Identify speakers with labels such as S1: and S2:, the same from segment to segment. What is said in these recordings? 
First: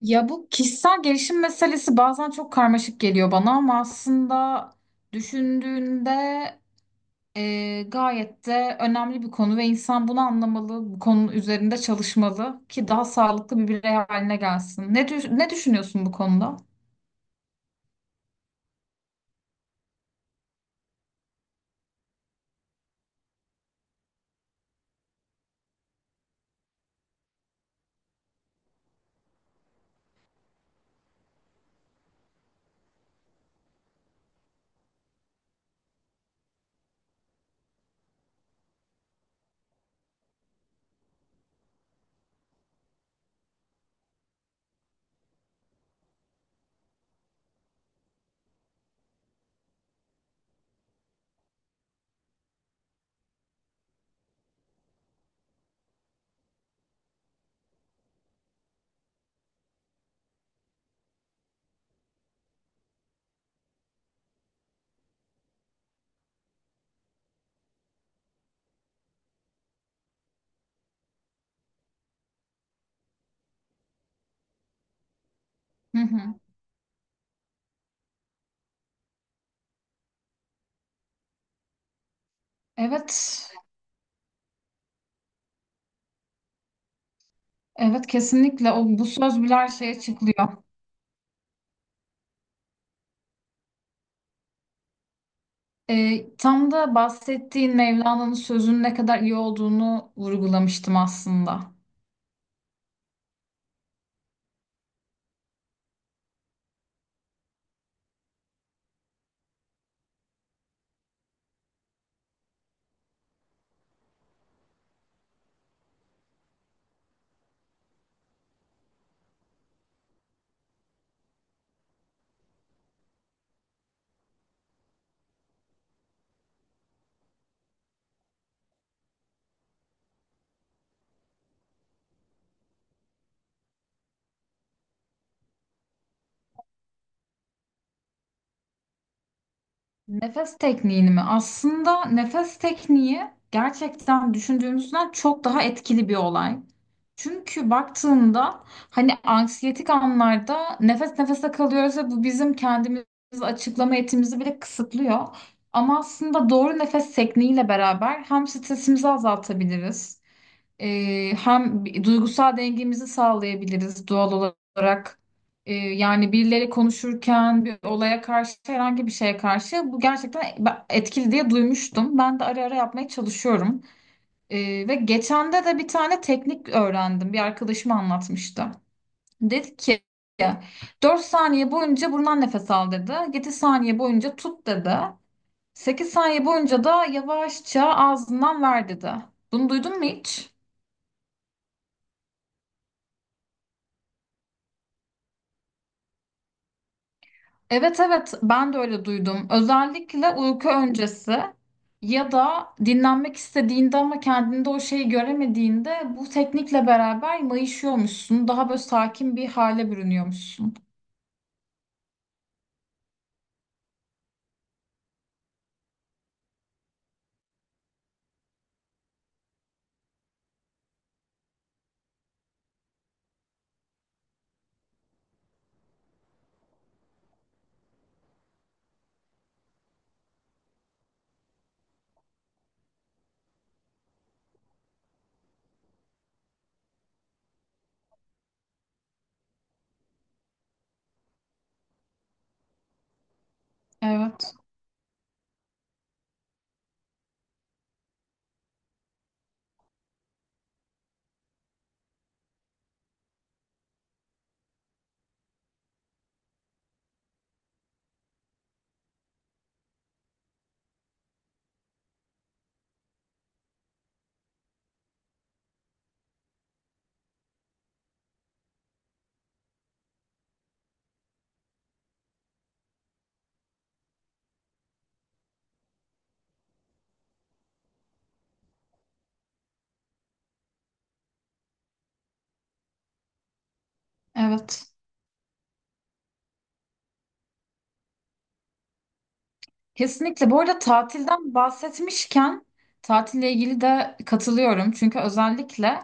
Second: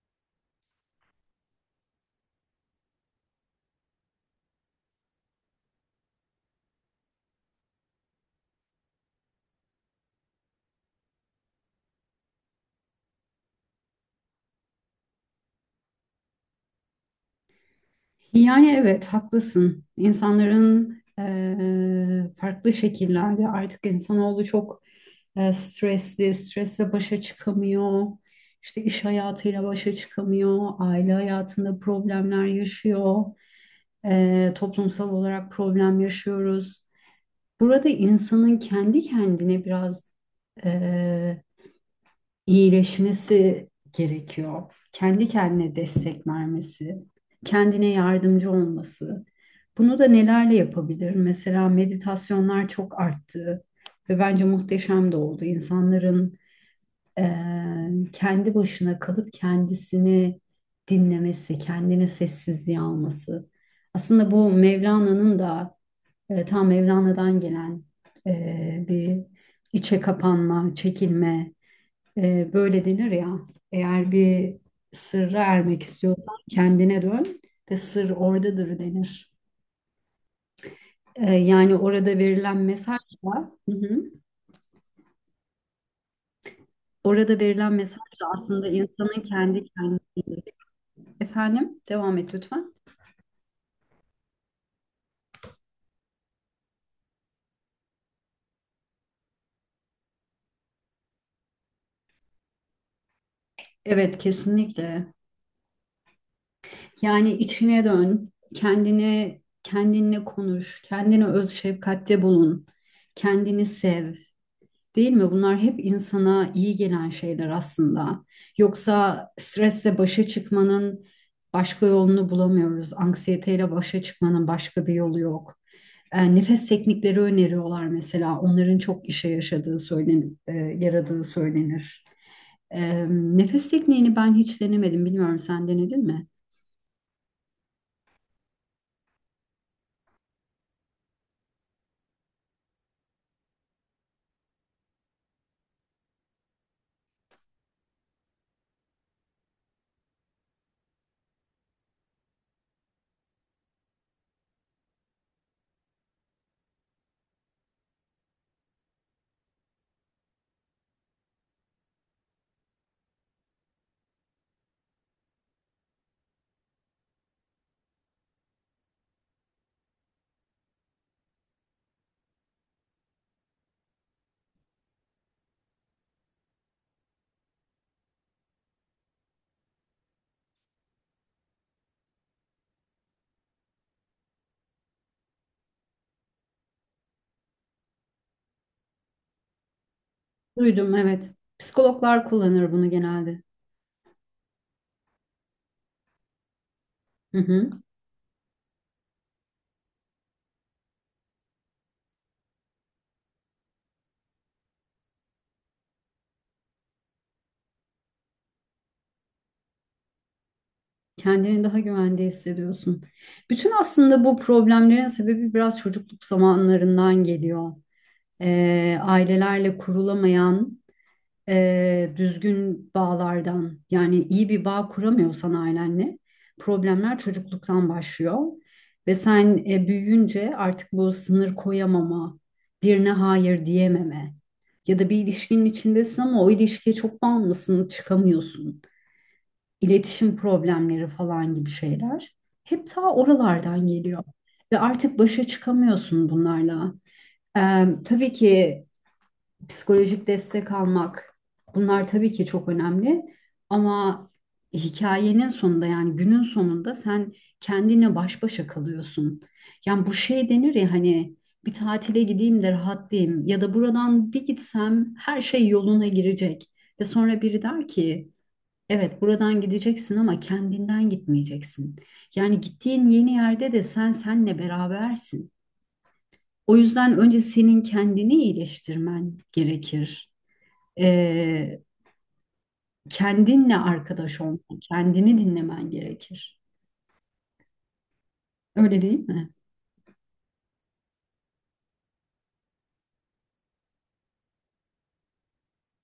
S1: Ya bu kişisel gelişim meselesi bazen çok karmaşık geliyor bana ama aslında düşündüğünde gayet de önemli bir konu ve insan bunu anlamalı, bu konu üzerinde çalışmalı ki daha sağlıklı bir birey haline gelsin. Ne düşünüyorsun bu konuda?
S2: Yani evet haklısın. İnsanların farklı şekillerde artık insanoğlu çok stresli, stresle başa çıkamıyor. İşte iş hayatıyla başa çıkamıyor. Aile hayatında problemler yaşıyor. Toplumsal olarak problem yaşıyoruz. Burada insanın kendi kendine biraz iyileşmesi gerekiyor. Kendi kendine destek vermesi, kendine yardımcı olması. Bunu da nelerle yapabilir? Mesela meditasyonlar çok arttı ve bence muhteşem de oldu. İnsanların kendi başına kalıp kendisini dinlemesi, kendine sessizliğe alması. Aslında bu Mevlana'nın da tam Mevlana'dan gelen bir içe kapanma, çekilme, böyle denir ya, eğer bir sırra ermek
S1: Hı hı.
S2: istiyorsan kendine dön ve sır oradadır denir. Yani orada verilen mesajla,
S1: Evet,
S2: hı hı, orada verilen
S1: evet,
S2: mesajla aslında
S1: kesinlikle o bu
S2: insanın
S1: söz bile
S2: kendi
S1: her
S2: kendine
S1: şeye çıkılıyor.
S2: efendim, devam et lütfen.
S1: Tam da bahsettiğin Mevlana'nın sözünün ne kadar iyi olduğunu vurgulamıştım aslında.
S2: Evet, kesinlikle. Yani içine dön, kendine kendinle konuş, kendine öz şefkatte bulun, kendini sev. Değil mi? Bunlar hep insana iyi gelen şeyler aslında. Yoksa stresle başa çıkmanın başka yolunu bulamıyoruz. Anksiyeteyle başa çıkmanın başka bir yolu yok. Nefes teknikleri öneriyorlar mesela. Onların çok işe yaradığı söylenir. Nefes tekniğini ben hiç denemedim. Bilmiyorum sen denedin mi?
S1: Nefes tekniğini mi? Aslında nefes tekniği gerçekten düşündüğümüzden çok daha etkili bir olay. Çünkü baktığında hani anksiyetik anlarda nefes nefese kalıyoruz ve bu bizim kendimizi açıklama yetimizi bile kısıtlıyor. Ama aslında doğru nefes tekniğiyle beraber hem stresimizi azaltabiliriz. Hem duygusal dengemizi sağlayabiliriz doğal olarak. Yani birileri konuşurken bir olaya karşı herhangi bir şeye karşı bu gerçekten etkili diye duymuştum. Ben de ara ara yapmaya çalışıyorum. Ve geçen de bir tane teknik öğrendim. Bir arkadaşım anlatmıştı. Dedi ki 4 saniye boyunca burundan nefes al dedi. 7 saniye boyunca tut dedi. 8 saniye boyunca da yavaşça ağzından ver dedi. Bunu duydun mu hiç?
S2: Duydum evet. Psikologlar kullanır bunu genelde. Hı hı.
S1: Evet, evet, ben de öyle duydum. Özellikle uyku öncesi ya da dinlenmek istediğinde ama kendinde o şeyi göremediğinde bu teknikle beraber mayışıyormuşsun. Daha böyle sakin bir hale bürünüyormuşsun.
S2: Kendini daha güvende hissediyorsun. Bütün aslında bu problemlerin sebebi biraz çocukluk zamanlarından geliyor. Ailelerle kurulamayan düzgün bağlardan yani iyi bir bağ kuramıyorsan ailenle problemler çocukluktan başlıyor. Ve sen büyüyünce artık bu sınır koyamama, birine hayır diyememe ya da bir ilişkinin içindesin ama o ilişkiye çok bağımlısın, çıkamıyorsun iletişim problemleri falan gibi şeyler hep ta oralardan geliyor.
S1: Evet,
S2: Ve artık başa çıkamıyorsun bunlarla. Tabii ki psikolojik destek almak bunlar tabii ki çok önemli. Ama hikayenin sonunda yani günün sonunda sen kendine baş başa kalıyorsun. Yani bu şey denir ya hani bir tatile gideyim de rahatlayayım ya da buradan bir gitsem her şey yoluna girecek. Ve sonra biri der ki evet, buradan gideceksin ama kendinden gitmeyeceksin. Yani gittiğin yeni yerde de sen senle berabersin. O yüzden önce senin kendini iyileştirmen gerekir. Ee, Kendinle arkadaş olman,
S1: evet.
S2: kendini dinlemen gerekir. Öyle değil mi?
S1: Kesinlikle. Bu arada tatilden bahsetmişken tatille ilgili de katılıyorum. Çünkü özellikle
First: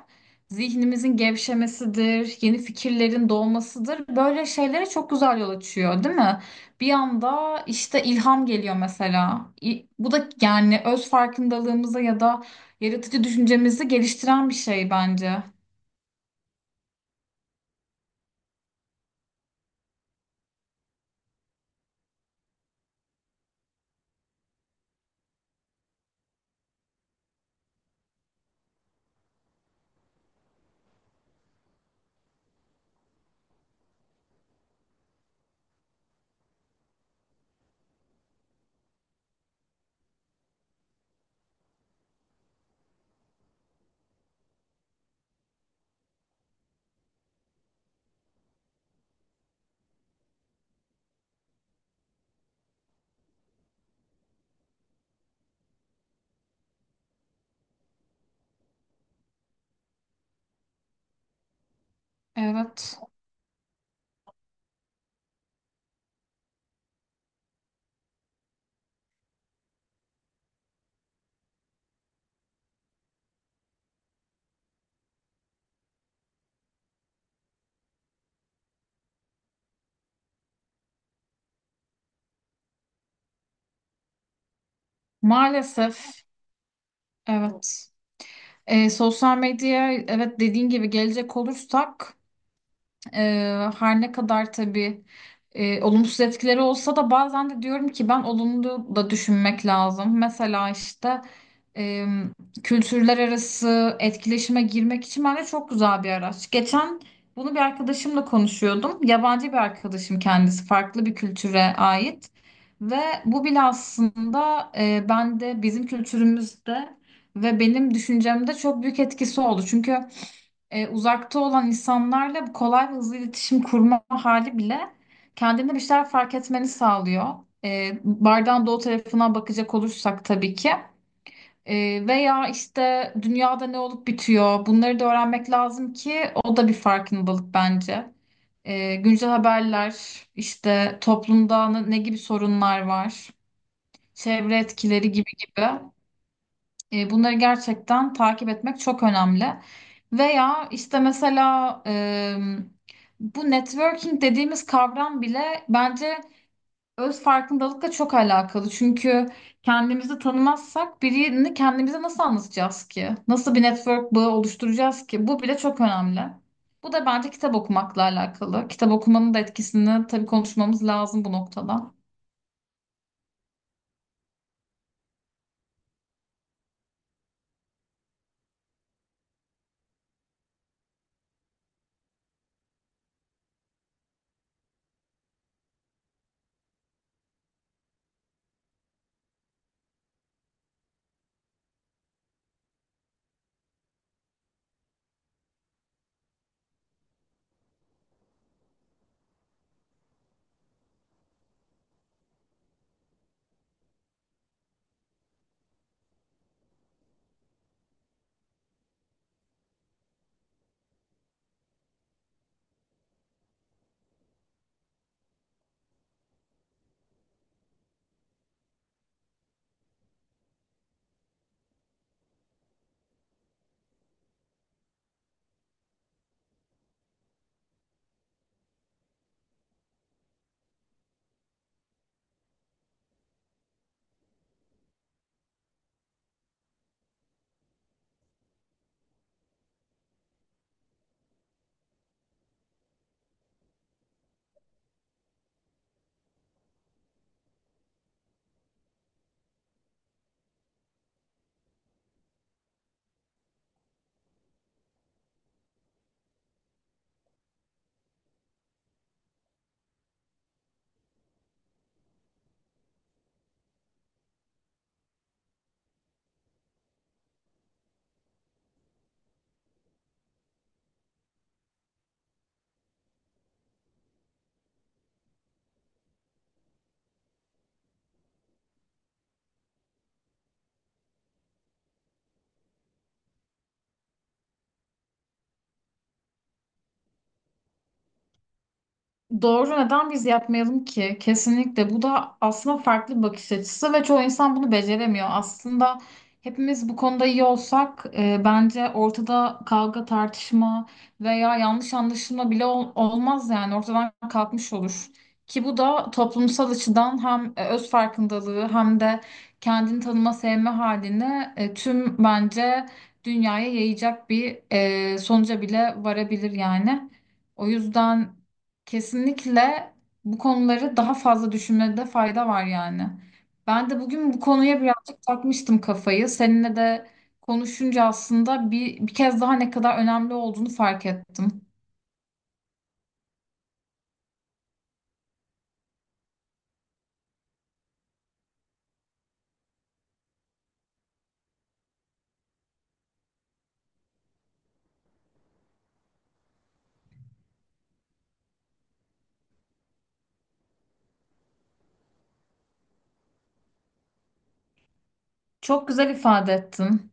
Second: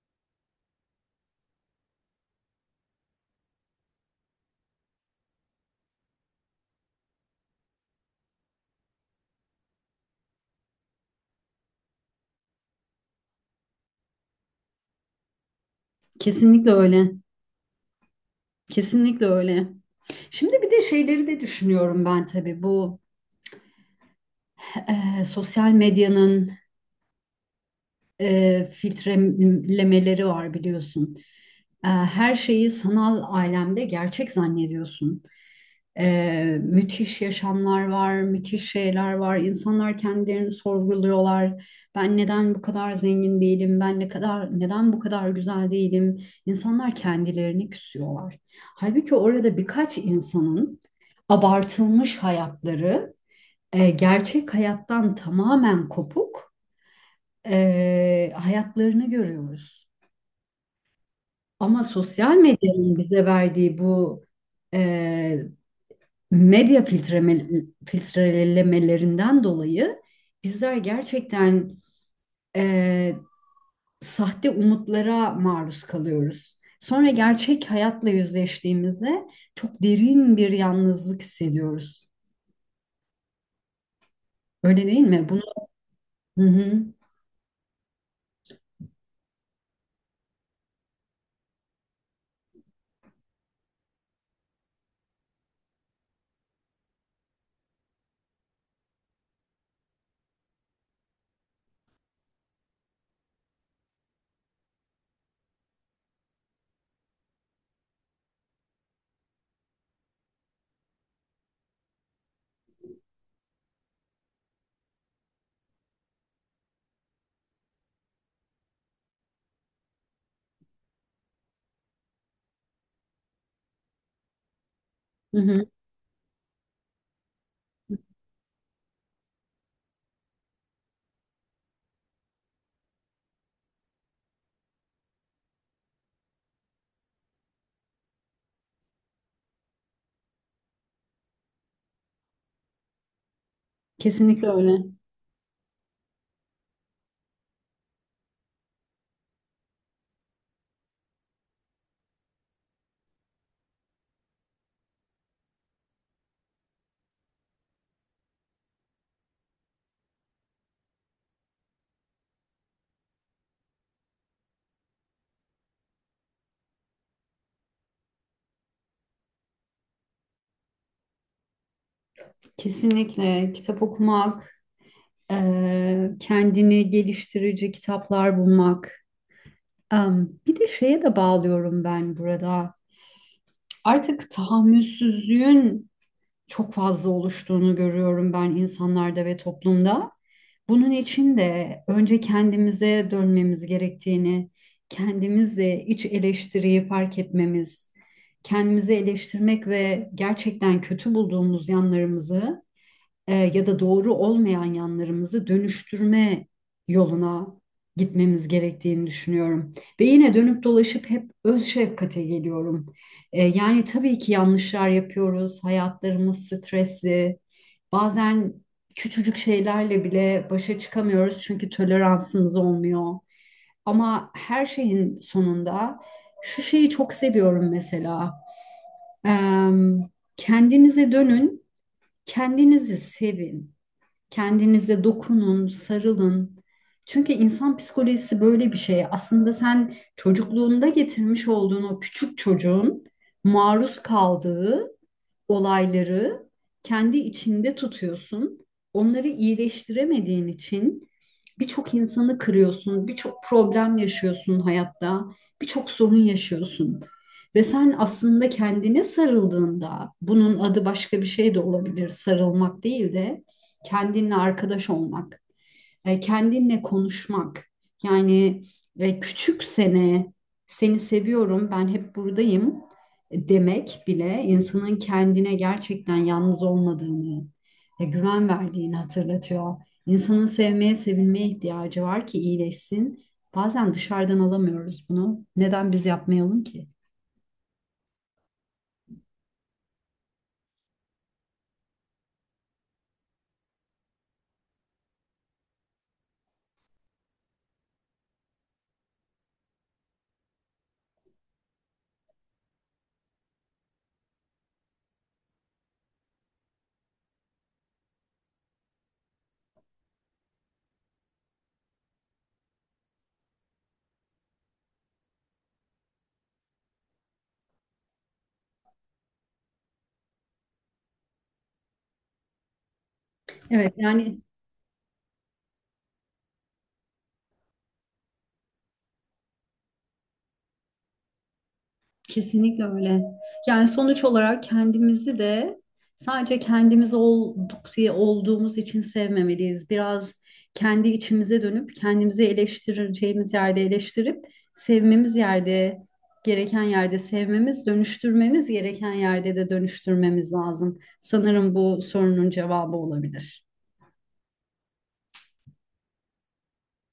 S1: zihnimizin gevşemesidir, yeni fikirlerin doğmasıdır. Böyle şeylere çok güzel yol açıyor, değil mi? Bir anda işte ilham geliyor mesela. Bu da yani öz farkındalığımıza ya da yaratıcı düşüncemizi geliştiren bir şey bence.
S2: Kesinlikle öyle. Kesinlikle öyle. Şimdi bir de şeyleri de düşünüyorum ben tabii bu sosyal medyanın filtrelemeleri var biliyorsun. Her şeyi sanal alemde gerçek zannediyorsun. Müthiş yaşamlar var, müthiş şeyler var. İnsanlar kendilerini sorguluyorlar. Ben neden bu kadar zengin değilim? Ben ne kadar neden bu kadar güzel değilim? İnsanlar kendilerini küsüyorlar. Halbuki orada birkaç insanın abartılmış hayatları gerçek hayattan tamamen kopuk hayatlarını görüyoruz. Ama sosyal medyanın
S1: Evet.
S2: bize verdiği bu e, medya filtreme, filtrelemelerinden dolayı bizler gerçekten e, sahte umutlara maruz kalıyoruz. Sonra gerçek hayatla yüzleştiğimizde çok derin bir yalnızlık hissediyoruz. Öyle değil mi? Bunu
S1: Maalesef.
S2: hı hı,
S1: Evet. Sosyal medyaya evet dediğin gibi gelecek olursak her ne kadar tabii olumsuz etkileri olsa da bazen de diyorum ki ben olumlu da düşünmek lazım. Mesela işte e, kültürler arası etkileşime girmek için bence çok güzel bir araç. Geçen bunu bir arkadaşımla konuşuyordum. Yabancı bir arkadaşım kendisi, farklı bir kültüre ait. Ve bu bile aslında bende bizim kültürümüzde ve benim düşüncemde çok büyük etkisi oldu. Çünkü uzakta olan insanlarla kolay ve hızlı iletişim kurma hali bile
S2: hı hı.
S1: kendinde bir şeyler fark etmeni sağlıyor. Bardağın doğu tarafına bakacak olursak tabii ki. Veya işte dünyada ne olup bitiyor bunları da öğrenmek lazım ki o da bir farkındalık bence. Güncel haberler, işte toplumda ne gibi sorunlar var,
S2: Kesinlikle
S1: çevre
S2: öyle.
S1: etkileri gibi gibi. Bunları gerçekten takip etmek çok önemli. Veya işte mesela bu networking dediğimiz kavram bile bence öz farkındalıkla çok alakalı. Çünkü kendimizi tanımazsak birini kendimize nasıl anlatacağız ki? Nasıl bir network bağı oluşturacağız ki? Bu bile çok önemli. Bu da bence kitap okumakla alakalı. Kitap okumanın da etkisini tabii konuşmamız lazım bu noktada.
S2: Kesinlikle kitap okumak. Kendini geliştirici kitaplar bulmak. Bir de şeye de bağlıyorum ben burada. Artık tahammülsüzlüğün çok fazla oluştuğunu görüyorum ben insanlarda ve toplumda. Bunun için de önce kendimize dönmemiz gerektiğini, kendimizle iç eleştiriyi fark etmemiz, kendimizi eleştirmek ve gerçekten kötü bulduğumuz yanlarımızı ya da doğru olmayan yanlarımızı dönüştürme yoluna gitmemiz gerektiğini düşünüyorum. Ve yine dönüp dolaşıp hep öz şefkate geliyorum. Yani tabii ki yanlışlar yapıyoruz, hayatlarımız stresli, bazen küçücük şeylerle bile başa çıkamıyoruz çünkü toleransımız olmuyor. Ama her şeyin sonunda şu şeyi çok seviyorum mesela. Em, Kendinize dönün, kendinizi sevin. Kendinize dokunun, sarılın. Çünkü insan psikolojisi böyle bir şey. Aslında sen çocukluğunda getirmiş olduğun o küçük çocuğun maruz kaldığı olayları kendi içinde tutuyorsun. Onları iyileştiremediğin için birçok insanı kırıyorsun, birçok problem yaşıyorsun hayatta, birçok sorun yaşıyorsun. Ve sen aslında kendine sarıldığında, bunun adı başka bir şey de olabilir, sarılmak değil de kendinle arkadaş olmak kendinle konuşmak. Yani küçük sene seni seviyorum, ben hep buradayım demek bile insanın kendine gerçekten yalnız olmadığını, güven verdiğini hatırlatıyor. İnsanın sevmeye, sevilmeye ihtiyacı var ki iyileşsin. Bazen dışarıdan alamıyoruz bunu. Neden biz yapmayalım ki?
S1: Doğru, neden biz yapmayalım ki? Kesinlikle bu da aslında farklı bir bakış açısı ve çoğu insan bunu beceremiyor. Aslında hepimiz bu konuda iyi olsak bence ortada kavga, tartışma veya yanlış anlaşılma bile olmaz yani ortadan kalkmış olur. Ki bu da toplumsal açıdan hem öz farkındalığı hem de kendini tanıma sevme halini tüm bence dünyaya yayacak bir sonuca bile varabilir yani. O yüzden kesinlikle bu konuları daha fazla düşünmede fayda var yani. Ben
S2: Evet,
S1: de bugün
S2: yani
S1: bu konuya birazcık takmıştım kafayı. Seninle de konuşunca aslında bir kez daha ne kadar önemli olduğunu fark ettim.
S2: kesinlikle öyle. Yani sonuç olarak kendimizi de sadece kendimiz olduk diye olduğumuz için sevmemeliyiz. Biraz kendi içimize dönüp kendimizi eleştireceğimiz yerde eleştirip sevmemiz yerde gereken yerde sevmemiz, dönüştürmemiz gereken yerde de dönüştürmemiz lazım. Sanırım bu sorunun cevabı olabilir.
S1: Çok güzel ifade ettin.